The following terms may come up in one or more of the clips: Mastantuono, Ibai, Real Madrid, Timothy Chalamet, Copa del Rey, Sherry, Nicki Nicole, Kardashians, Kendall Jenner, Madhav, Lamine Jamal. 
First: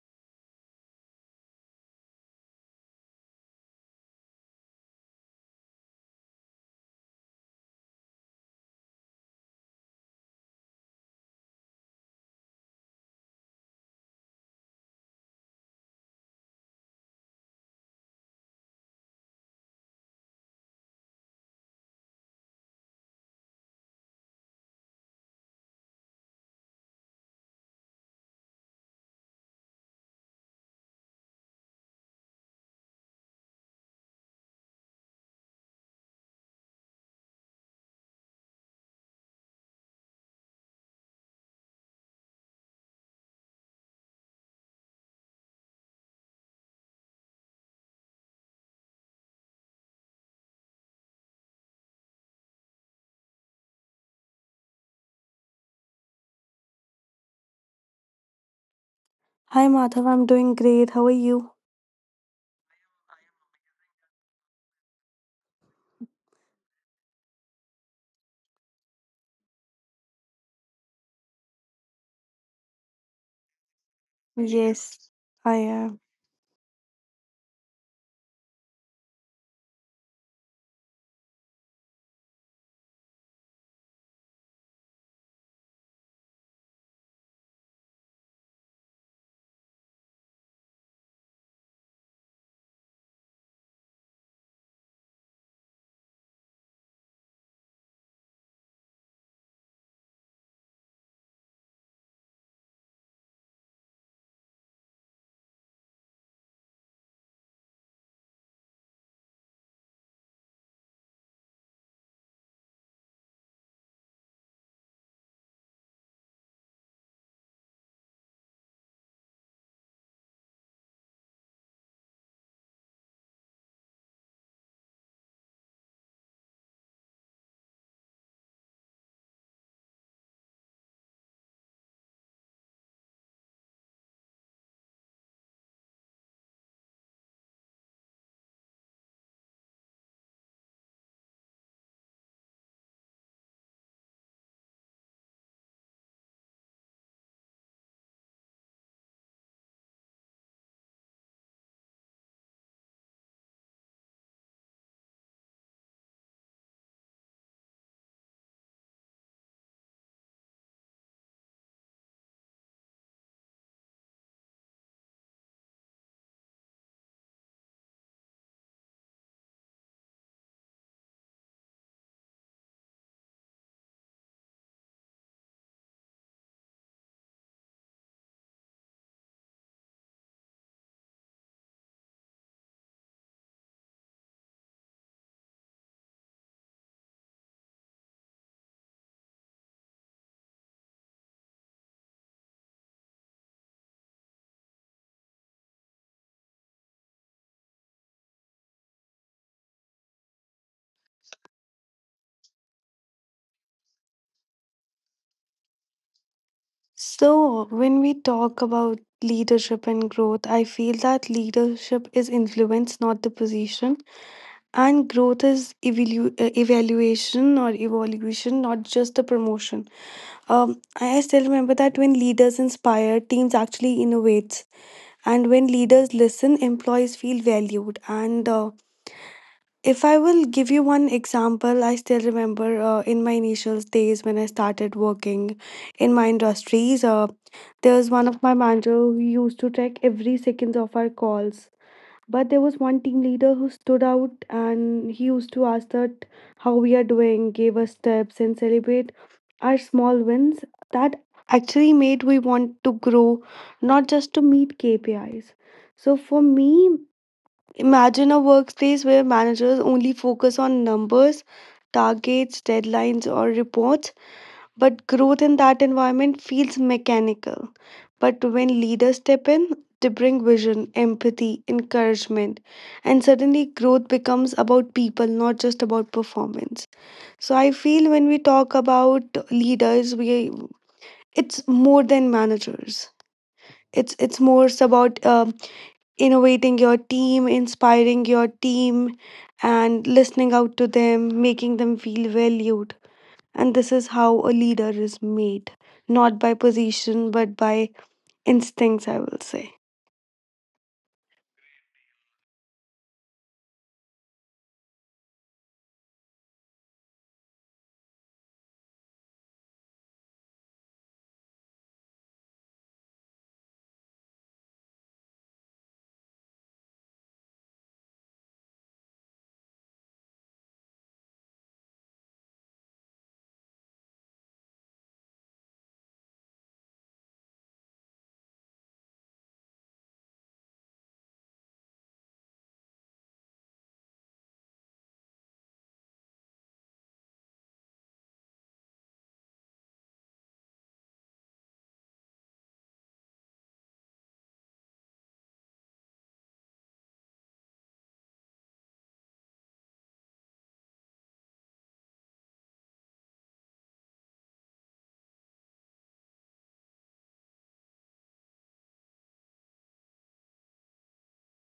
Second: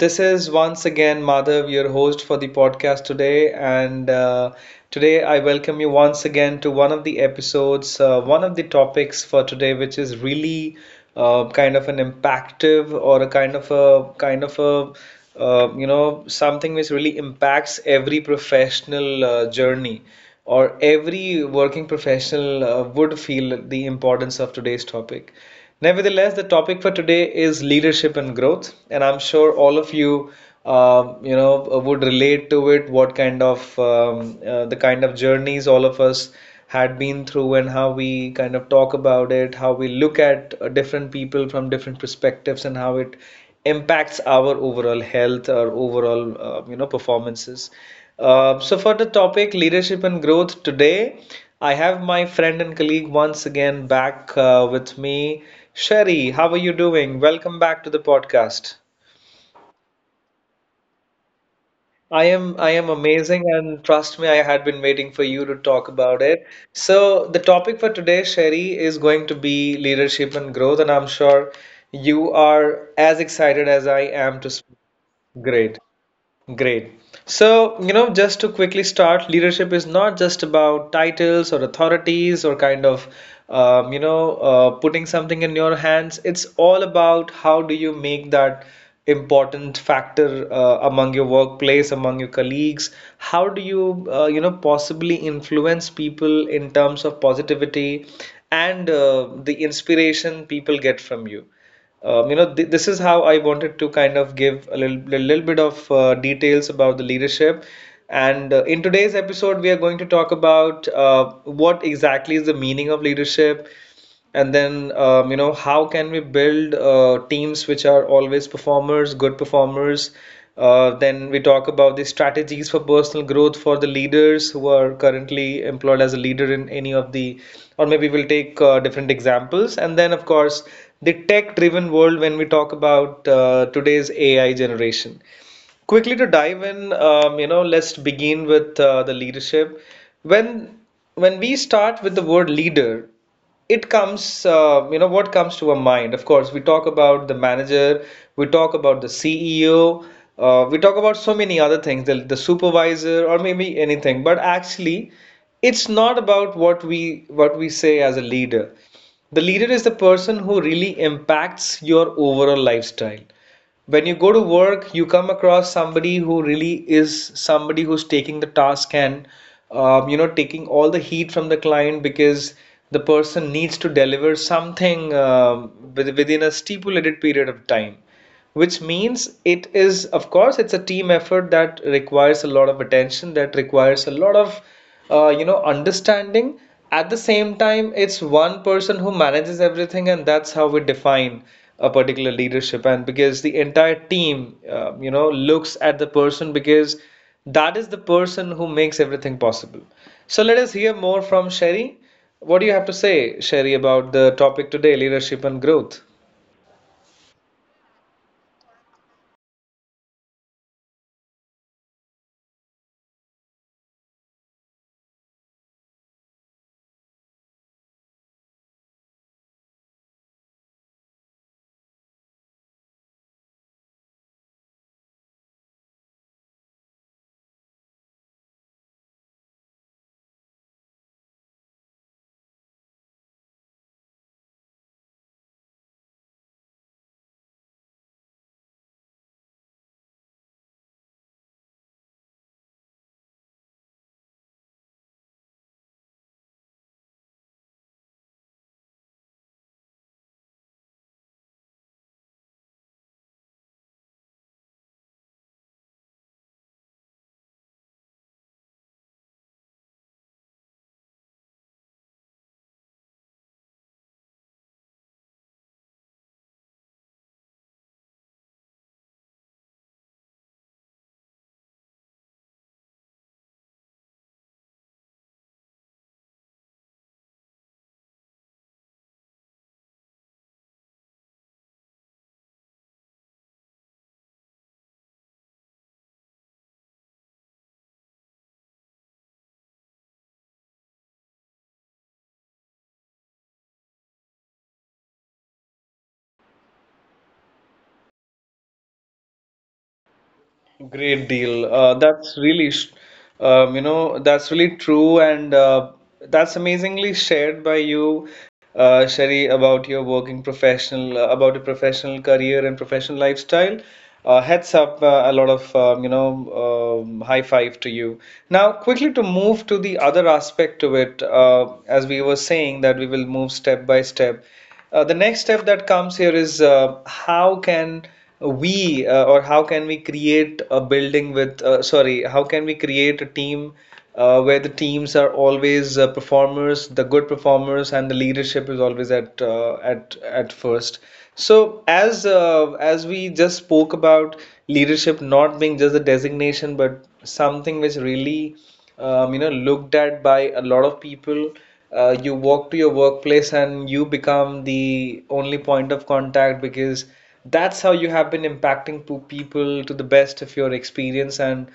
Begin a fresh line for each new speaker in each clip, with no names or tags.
This is once again Madhav, your host for the podcast today, and today I welcome you once again to one of the episodes, one of the topics for today, which is really kind of an impactive or a kind of a kind of a you know something which really impacts every professional journey or every working professional would feel the importance of today's topic. Nevertheless, the topic for today is leadership and growth, and I'm sure all of you would relate to it. What kind of the kind of journeys all of us had been through, and how we kind of talk about it, how we look at different people from different perspectives, and how it impacts our overall health, our overall performances. So for the topic leadership and growth today, I have my friend and colleague once again back with me. Sherry, how are you doing? Welcome back to the podcast.
Hi Madhav, I'm doing great. How are you?
I am amazing, and trust me, I had been waiting for you to talk about it. So the topic for today, Sherry, is going to be leadership and growth, and I'm sure you are as excited as I am to speak.
Yes, I
Great.
am.
Great. So, you know, just to quickly start, leadership is not just about titles or authorities or putting something in your hands. It's all about how do you make that important factor among your workplace, among your colleagues. How do you possibly influence people in terms of positivity and the inspiration people get from you? You know, th this is how I wanted to kind of give a little bit of details about the leadership. And in today's episode, we are going to talk about what exactly is the meaning of leadership, and then how can we build teams which are always performers, good performers. Then we talk about the strategies for personal growth for the leaders who are currently employed as a leader in any of the, or maybe we'll take different examples. And then, of course, the tech driven world when we talk about today's AI generation. Quickly to dive in, let's begin with the leadership. When when we start with the word leader, it comes what comes to our mind. Of course, we talk about the manager, we talk about the CEO, we talk about so many other things, the supervisor or maybe anything, but actually it's not about what we say as a leader. The leader is the person who really impacts your overall lifestyle. When you go to work, you come across somebody who really is somebody who's taking the task and taking all the heat from the client because the person needs to deliver something within a stipulated period of time, which means it is, of course, it's a team effort that requires a lot of attention, that requires a lot of understanding. At the same time, it's one person who manages everything, and that's how we define a particular leadership, and because the entire team looks at the person because that is the person who makes everything possible. So let us hear more from Sherry. What do you have to say, Sherry, about the topic today, leadership and growth?
So, when we talk about leadership and growth, I feel that leadership is influence, not the position, and growth is evaluation or evolution, not just the promotion. Um, I still remember that when leaders inspire, teams actually innovates, and when leaders listen, employees feel valued, and if I will give you one example, I still remember in my initial days when I started working in my industries, there was one of my manager who used to track every seconds of our calls. But there was one team leader who stood out and he used to ask that how we are doing, gave us tips and celebrate our small wins that actually made we want to grow, not just to meet KPIs. So for me, imagine a workspace where managers only focus on numbers, targets, deadlines, or reports, but growth in that environment feels mechanical. But when leaders step in, they bring vision, empathy, encouragement, and suddenly growth becomes about people, not just about performance. So I feel when we talk about leaders, we, it's more than managers. It's more about innovating your team, inspiring your team, and listening out to them, making them feel valued. And this is how a leader is made, not by position, but by instincts, I will say.
Great deal. That's really, sh- you know, That's really true, and that's amazingly shared by you, Sherry, about your working professional, about your professional career and professional lifestyle. Heads up, a lot of you know, high five to you. Now, quickly to move to the other aspect to it, as we were saying that we will move step by step. The next step that comes here is how can we or how can we create a building with sorry, how can we create a team where the teams are always performers, the good performers, and the leadership is always at first. So as we just spoke about leadership not being just a designation, but something which really looked at by a lot of people. You walk to your workplace and you become the only point of contact because that's how you have been impacting people to the best of your experience, and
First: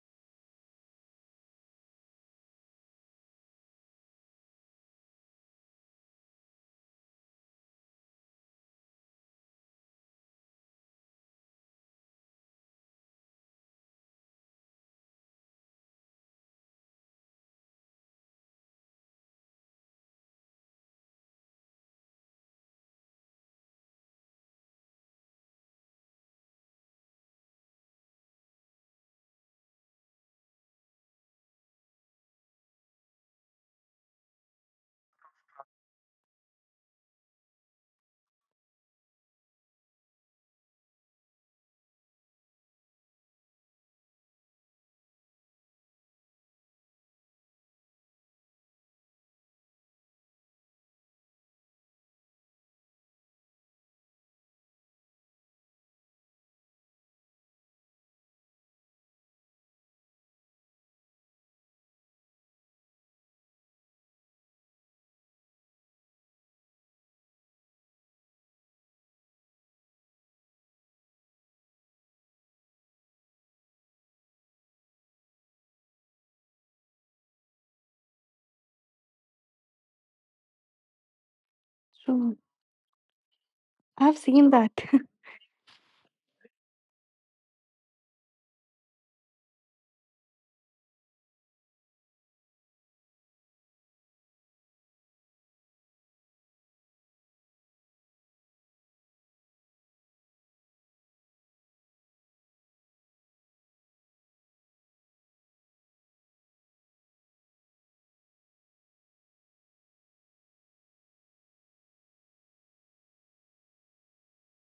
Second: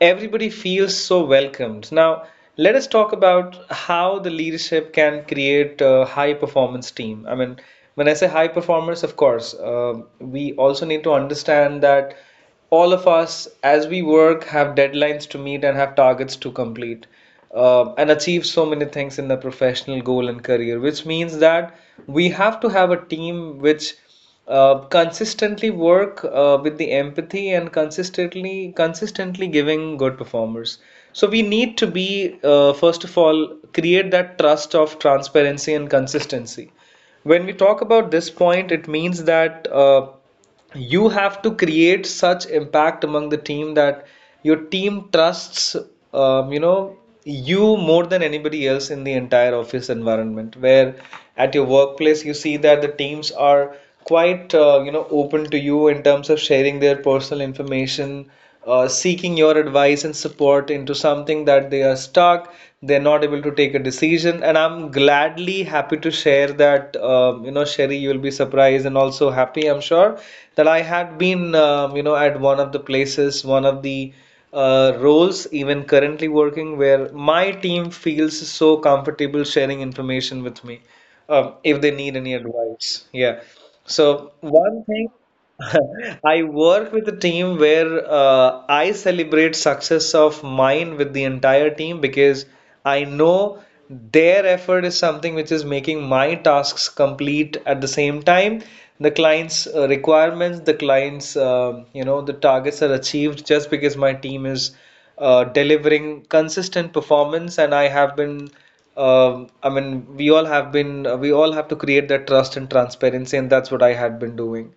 everybody feels so welcomed. Now, let us talk about how the leadership can create a high performance team. I mean, when I say high performers, of course, we also need to understand that all of us, as we work, have deadlines to meet and have targets to complete and achieve so many things in the professional goal and career, which means that we have to have a team which consistently work with the empathy and consistently giving good performers. So we need to be, first of all, create that trust of transparency and consistency. When we talk about this point, it means that you have to create such impact among the team that your team trusts, um, you know, you more than anybody else in the entire office environment. Where at your workplace, you see that the teams are quite open to you in terms of sharing their personal information, seeking your advice and support into something that they are stuck, they're not able to take a decision. And I'm gladly happy to share that, Sherry, you will be surprised and also happy, I'm sure, that I had been, at one of the places, one of the roles even currently working, where my team feels so comfortable sharing information with me, if they need any
True.
advice. Yeah,
I've
so
seen that.
one thing I work with a team where I celebrate success of mine with the entire team because I know their effort is something which is making my tasks complete at the same time. The client's requirements, the client's the targets are achieved just because my team is delivering consistent performance, and I have been, I mean, we all have been, we all have to create that trust and transparency, and that's what I had been doing.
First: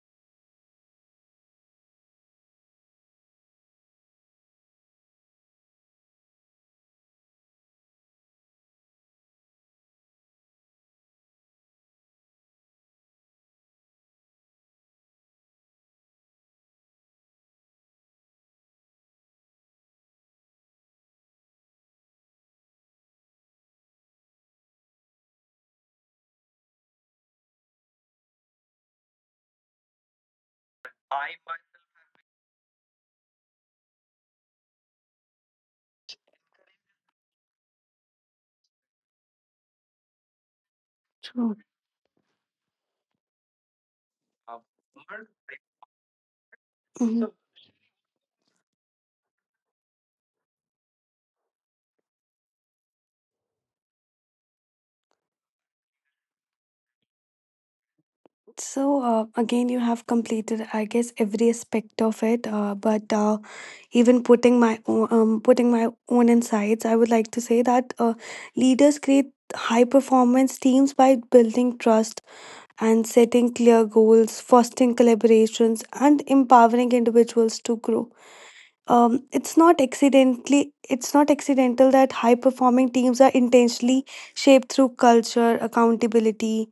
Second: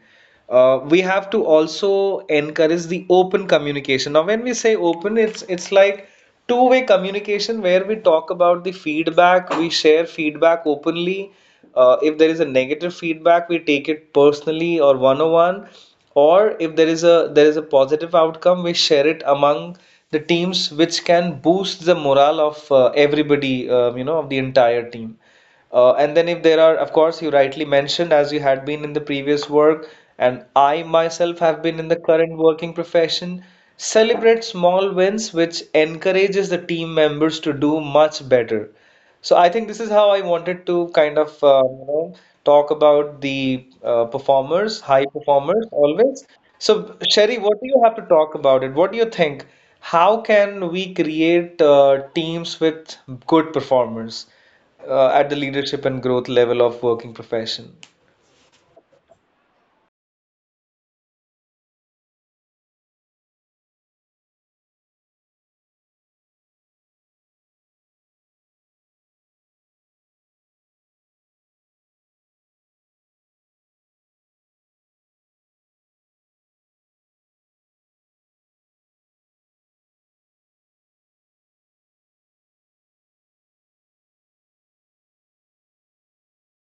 We have to also encourage the open communication. Now, when we say open, it's like two-way communication where we talk about the feedback, we share feedback openly. If there is a negative feedback, we take it personally or one-on-one, or if there is a positive outcome, we share it among the teams, which can boost the morale of everybody, of the entire team. And then, if there are, of course, you rightly mentioned, as you had been in the previous work, and I myself have been in the current working profession, celebrate small wins, which encourages the team members to do much better. So I think this is how I wanted to kind of
True.
talk about the performers, high performers always. So
Mhm.
Sherry, what do you have to talk about it? What do you think? How can we create teams with good performers at the leadership and growth level of working profession?
So, again, you have completed, I guess, every aspect of it. But even putting my own insights, I would like to say that leaders create high performance teams by building trust and setting clear goals, fostering collaborations, and empowering individuals to grow. It's not accidental that high performing teams are intentionally shaped through culture, accountability,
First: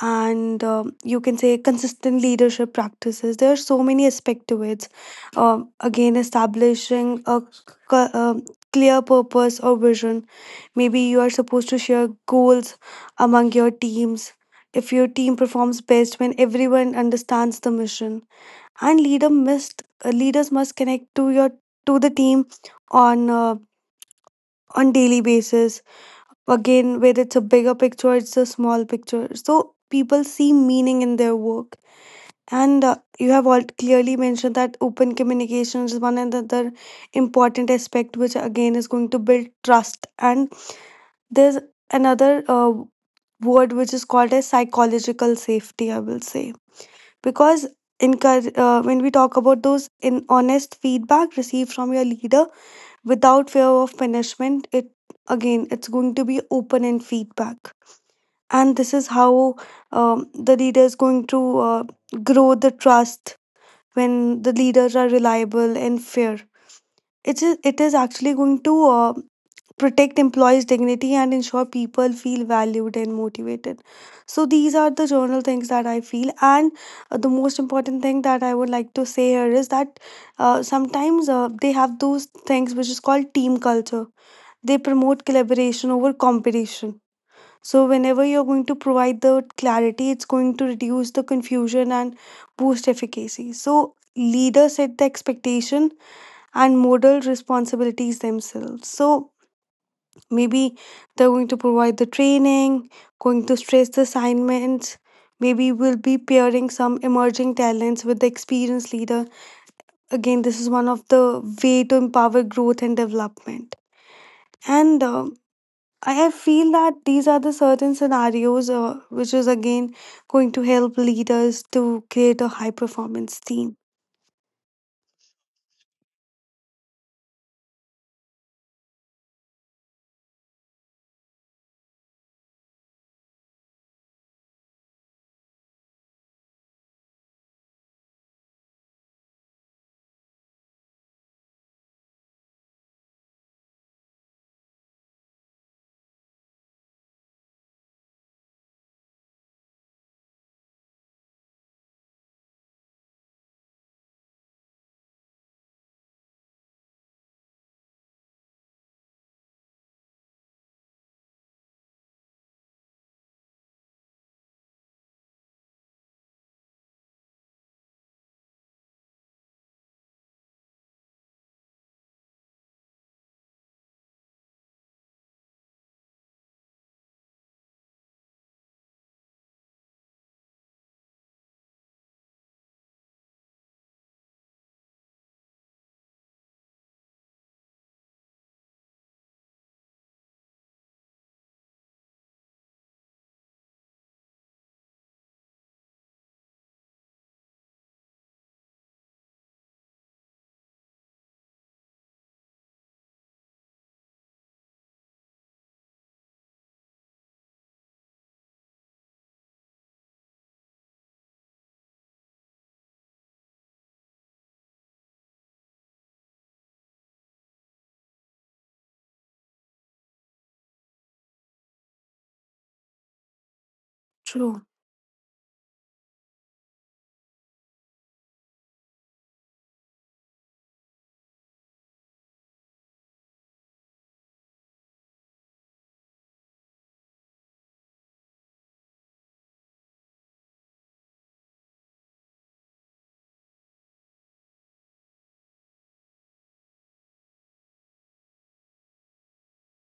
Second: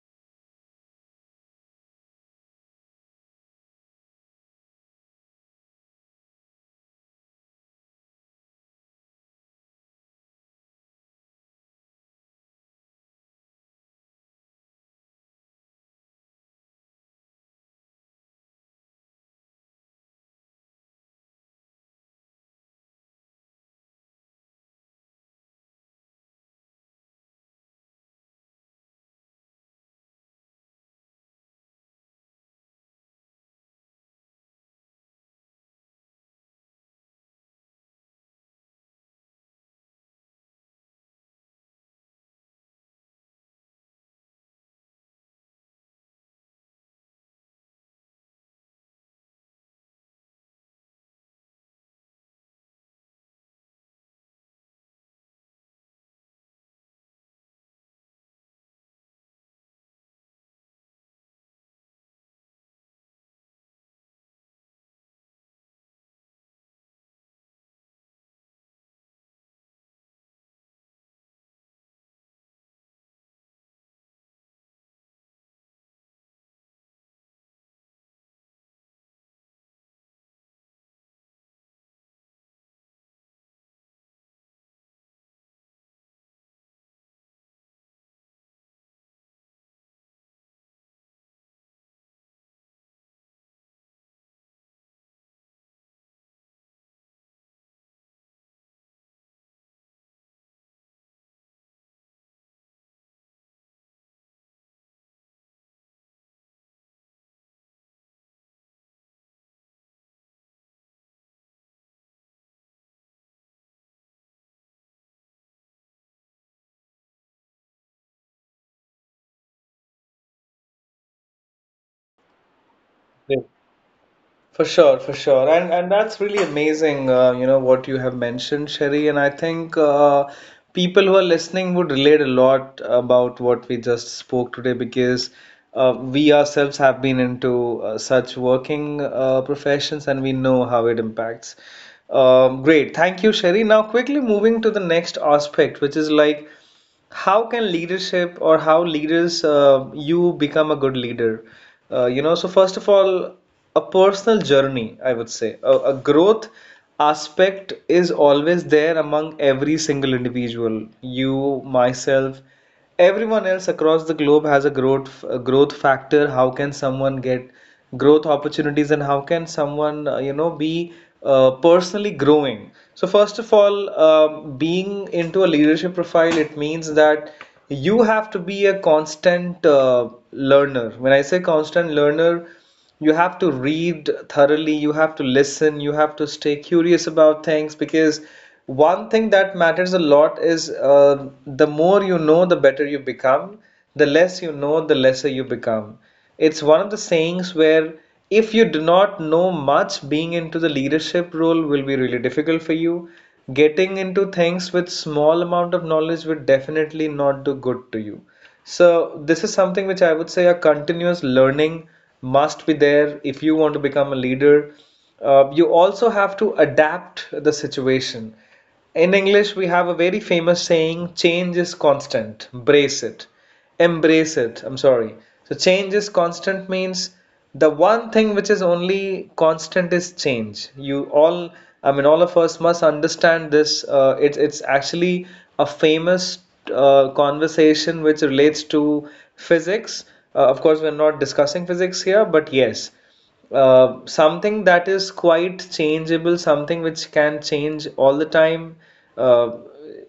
and you can say consistent leadership practices. There are so many aspects to it. Again, establishing a c- um clear purpose or vision. Maybe you are supposed to share goals among your teams. If your team performs best when everyone understands the mission, and leaders must connect to your to the team on uh, on daily basis, again whether it's a bigger picture, it's a small picture, so people see meaning in their work. And you have all clearly mentioned that open communication is one another important aspect, which again is going to build trust. And there's another word, which is called as psychological safety, I will say, because when we talk about those, in honest feedback received from your leader without fear of punishment, it again it's going to be open and feedback. And this is how the leader is going to uh, grow the trust. When the leaders are reliable and fair, it is actually going to protect employees dignity and ensure people feel valued and motivated. So these are the general things that I feel. And the most important thing that I would like to say here is that sometimes they have those things which is called team culture. They promote collaboration over competition. So, whenever you're going to provide the clarity, it's going to reduce the confusion and boost efficacy. So, leaders set the expectation and model responsibilities themselves. So, maybe they're going to provide the training, going to stress the assignments. Maybe we'll be pairing some emerging talents with the experienced leader. Again, this is one of the way to empower growth and development. And I feel that these are the certain scenarios, which is again going to help leaders to create a high performance
Right.
team.
For sure, and that's really amazing. You know what you have mentioned, Sherry, and I think people who are listening would relate a lot about what we just spoke today because we ourselves have been into such working professions, and we know how it impacts. Great, thank you, Sherry. Now, quickly moving to the next aspect, which is like, how can leadership or how leaders you become a good leader? So first of all, a personal journey, I would say, a growth aspect is always there among every single individual, you, myself, everyone else across the globe has a growth, a growth factor. How can someone get growth opportunities and how can someone be personally growing? So first of all, being into a leadership profile, it means that you have to be a constant learner. When I say constant learner, you have to read thoroughly, you have to listen, you have to stay curious about things because one thing that matters a lot is the more you know, the better you become. The less you know, the lesser you become. It's one of the sayings where if you do not know much, being into the leadership role will be really difficult for you. Getting into things with small amount of knowledge will definitely not do good to you. So this is something which I would say a continuous learning must be there if you want to become a leader. You also have to adapt the situation. In English, we have a very famous saying, change is constant, brace it embrace it,
True,
I'm sorry. So change is constant means the one thing which is only constant is change. You all I mean All of us must understand this. It's actually a famous conversation which relates to physics. Of course, we're not discussing physics here, but yes, something that is quite changeable, something which can change all the time, uh,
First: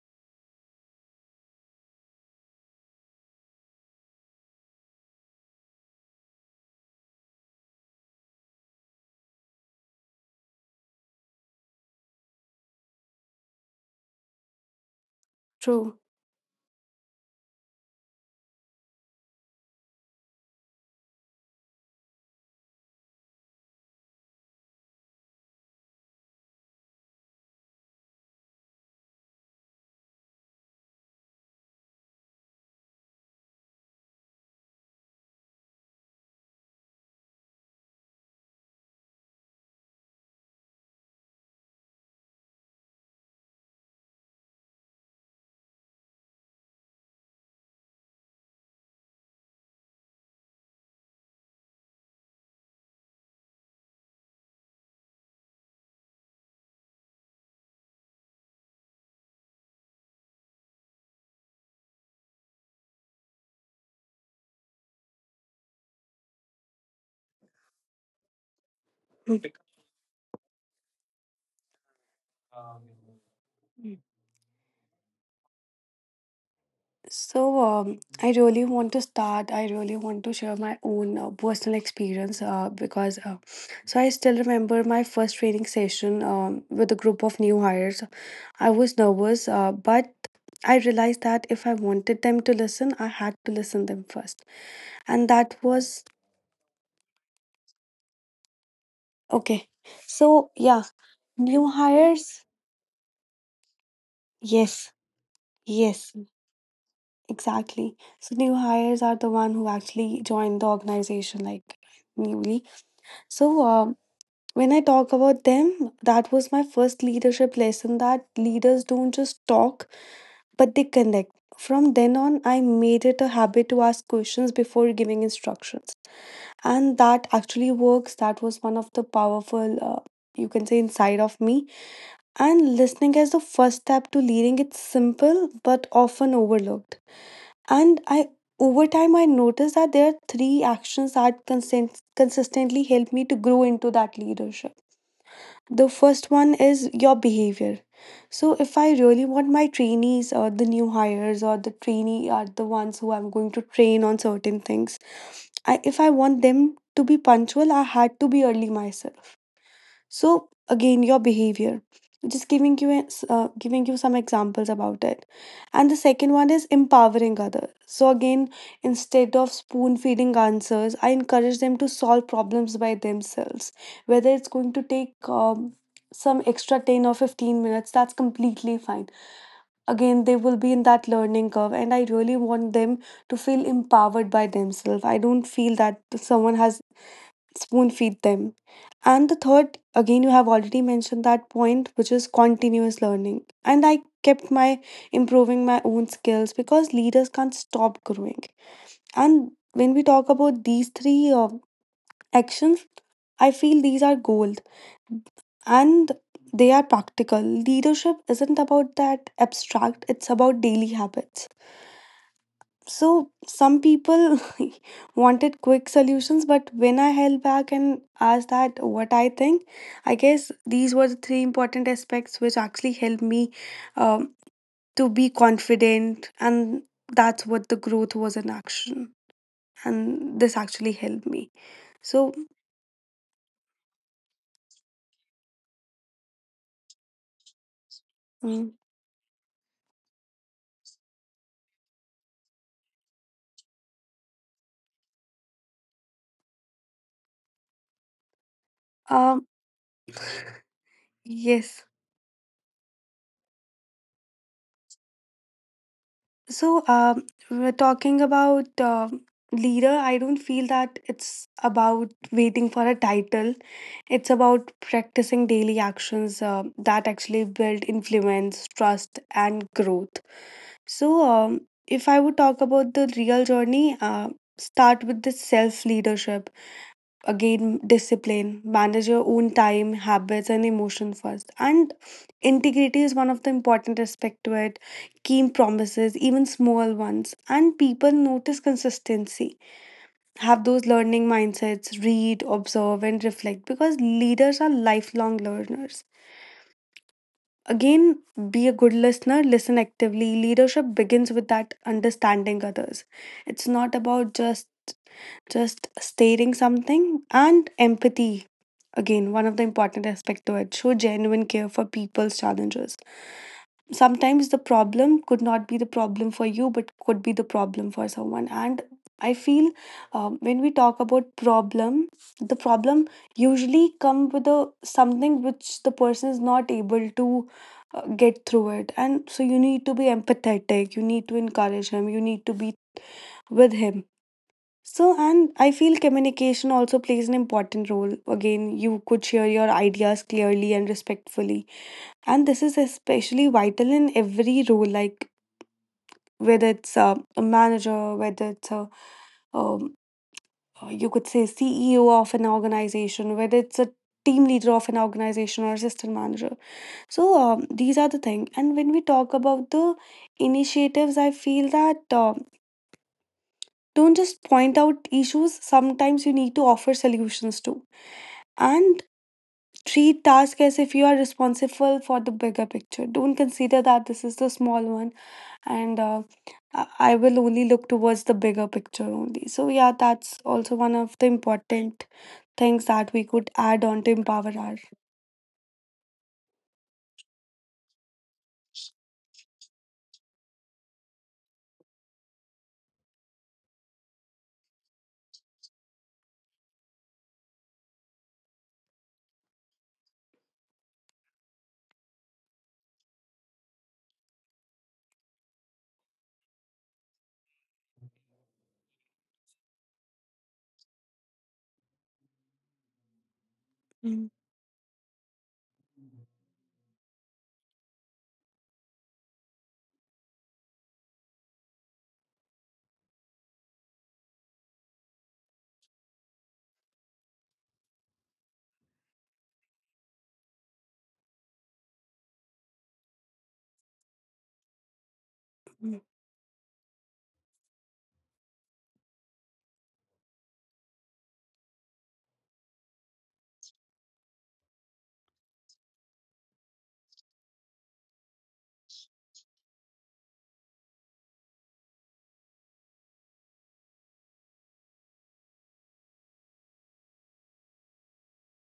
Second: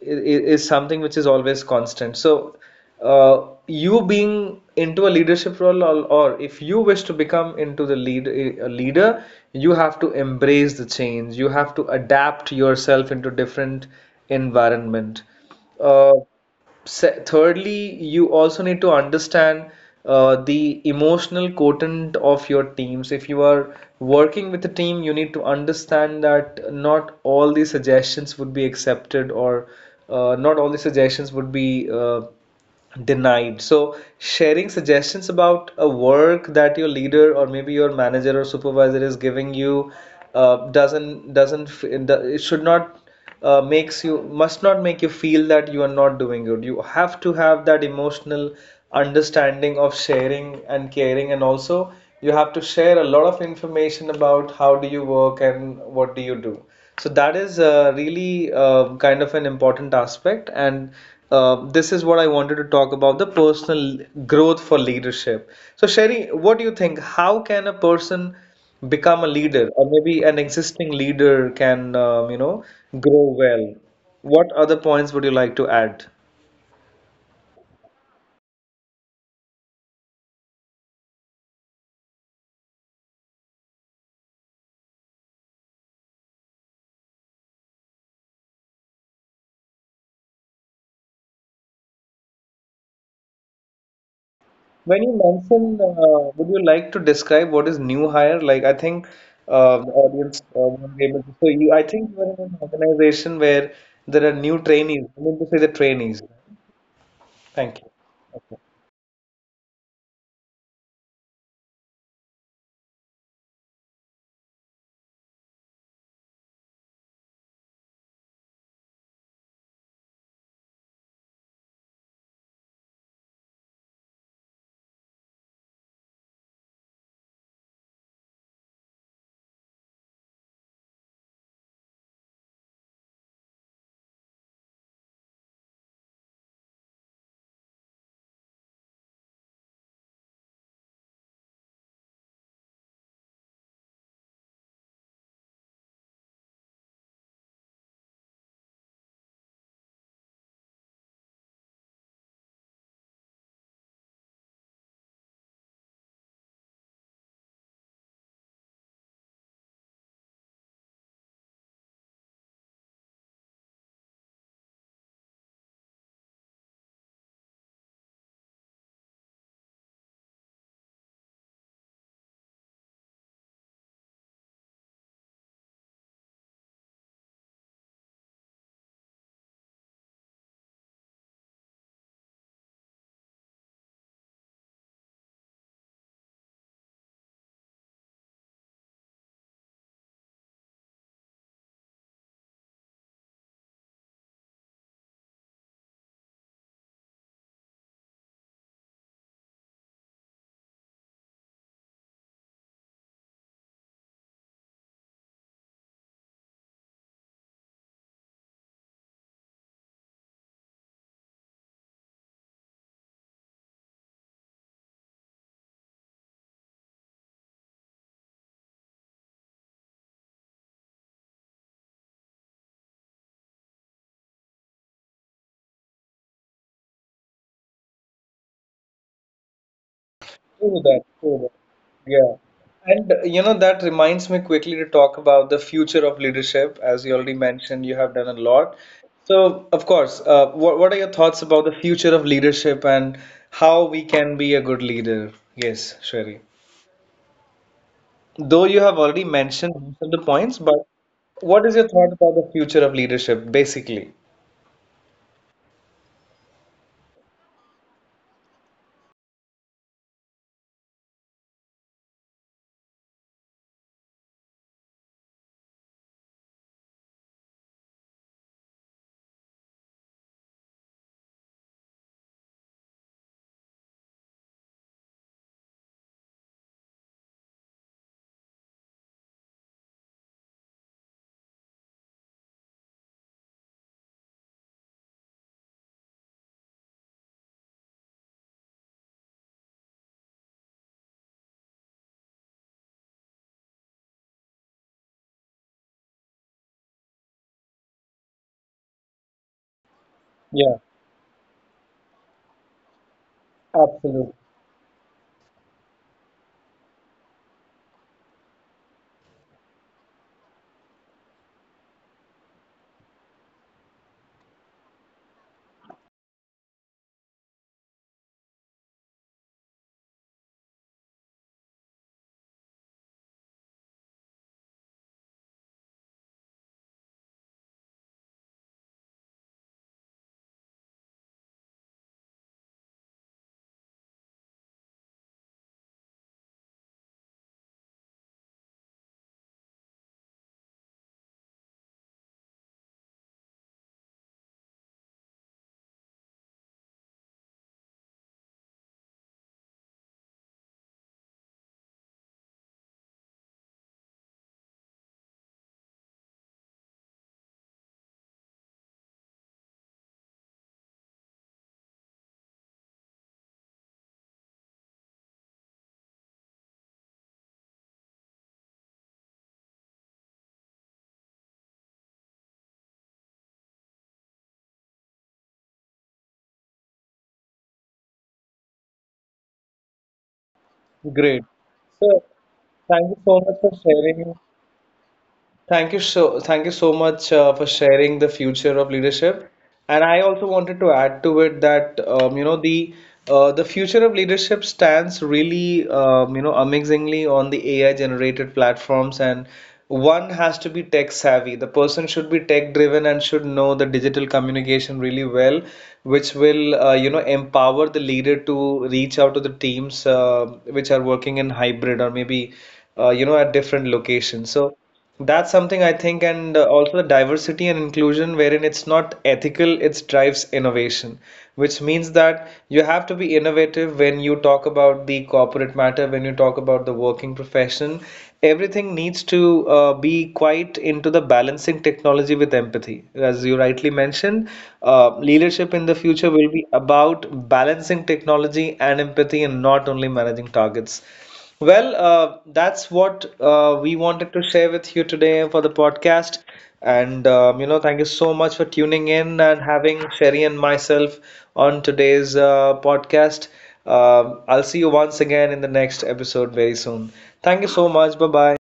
i- is something which is always constant. So, uh, you being into a leadership role, or if you wish to become into the leader, you have to embrace the change. You have to adapt yourself into different environment.
true.
Uh, thirdly, you also need to understand the emotional quotient of your teams. If you are working with a team, you need to understand that not all the suggestions would be accepted, or not all the suggestions would be denied. So, sharing suggestions about a work that your leader or maybe your manager or supervisor is giving you doesn't f- it should not makes you must not make you feel that you are not doing good. You have to have that emotional understanding of sharing and caring, and also you have to share a lot of information about how do you work and what do you do. So that is really kind of an important aspect, and this is what I wanted to talk about, the personal growth for leadership. So Sherry, what do you think? How can a person become a leader, or maybe an existing leader can grow well?
Mhm.
What other points would you like to add?
So, I really want to start. I really want to share my own personal experience because so I still remember my first training session with a group of new hires. I was nervous, but I realized that if I wanted them to listen, I had to listen them first,
When you
and that
mention,
was
would you like to describe what is new hire? Like, I think
okay.
the audience
So, yeah,
won't be able to. So,
new
I think you are in
hires.
an organization where there are new
Yes,
trainees. I mean to say the
yes,
trainees. Thank you.
exactly. So,
Okay.
new hires are the one who actually joined the organization like newly. So, when I talk about them, that was my first leadership lesson that leaders don't just talk, but they connect. From then on, I made it a habit to ask questions before giving instructions. And that actually works. That was one of the powerful, you can say, inside of me. And listening is the first step to leading. It's simple but often overlooked. And I over time I noticed that there are three actions that consistently help me to grow into that leadership. The first one is your behavior. So if I really want my trainees or the new hires or the trainee are the ones who I'm going to train on certain things, if I want them to be punctual, I had to be early myself. So again, your behavior, just giving you giving you some examples about it. And the second one is empowering others. So again, instead of spoon feeding answers, I encourage them to solve problems by themselves, whether it's going to take some extra 10 or 15 minutes, that's completely fine. Again, they will be in that learning curve and I really want them to feel empowered by themselves. I don't feel that someone has spoon feed them. And the third, again, you have already mentioned that point, which is continuous learning. And I kept my improving my own skills because leaders can't stop growing. And when we talk about these three actions, I feel these are gold and they are practical. Leadership isn't about that abstract, it's about daily habits. So some people wanted quick solutions, but when I held back and asked that what I think, I guess these were the three important aspects which actually helped me um, to be confident, and that's what the growth was in action, and this
True
actually
that.
helped
True
me.
that. Yeah.
So,
And that reminds me quickly to talk about the future of leadership. As you already mentioned, you have done a
mm,
lot. So, of course, what are your thoughts about the future of leadership and how we can be a good leader? Yes, Sherry. Though you have
um,
already mentioned most of the points, but
yes.
what is your thought about the future of leadership, basically?
So, we're talking about leader. I don't feel that it's about waiting for a title. It's about practicing daily actions that actually build influence, trust, and growth. So, if I would talk about the real journey, start with the self leadership. Again, discipline, manage your own time, habits, and emotion first. And integrity is one of the important aspect to it. Keep promises, even small ones, and people notice consistency. Have those learning mindsets, read, observe, and reflect because leaders are lifelong learners. Again, be a good listener, listen actively. Leadership
Yeah,
begins with that understanding others. It's not about
absolutely.
just stating something. And empathy, again, one of the important aspects to it. Show genuine care for people's challenges. Sometimes the problem could not be the problem for you, but could be the problem for someone. And I feel when we talk about problem, the problem usually come with a something which the person is not able to get through it. And so you need to be empathetic, you need to encourage him, you need to be with him. So and I feel communication also plays an important role. Again, you could share your ideas clearly and respectfully, and this is especially vital in every role, like whether it's a manager, whether it's a um, you could say CEO of an organization, whether it's a team leader of an organization or assistant manager. So these are the things. And when we talk about the initiatives, I feel that don't just point out issues. Sometimes you need to offer solutions too, and treat tasks as if you are responsible for the bigger picture. Don't consider that this is the small one, and I will only look towards the bigger picture only. So yeah, that's also one of the
Great.
important
So,
things that we
thank
could
you so
add
much
on
for
to empower
sharing.
our.
Thank you so much for sharing the future of leadership. And I also wanted to add to it that the future of leadership stands really amazingly on the AI generated platforms, and one has to be tech savvy. The person should be tech driven and should know the digital communication really well, which will empower the leader to reach out to the teams which are working in hybrid or maybe at different locations. So that's something I think, and also the diversity and inclusion, wherein it's not ethical, it drives innovation, which means that you have to be innovative when you talk about the corporate matter, when you talk about the working profession. Everything needs to be quite into the balancing technology with empathy. As you rightly mentioned, leadership in the future will be about balancing technology and empathy and not only managing targets. Well, that's what we wanted to share with you today for the podcast. And, thank you so much for tuning in and having Sherry and myself on today's podcast. I'll see you once again in the next episode very soon. Thank you so much. Bye bye.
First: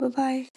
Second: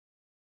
Bye bye.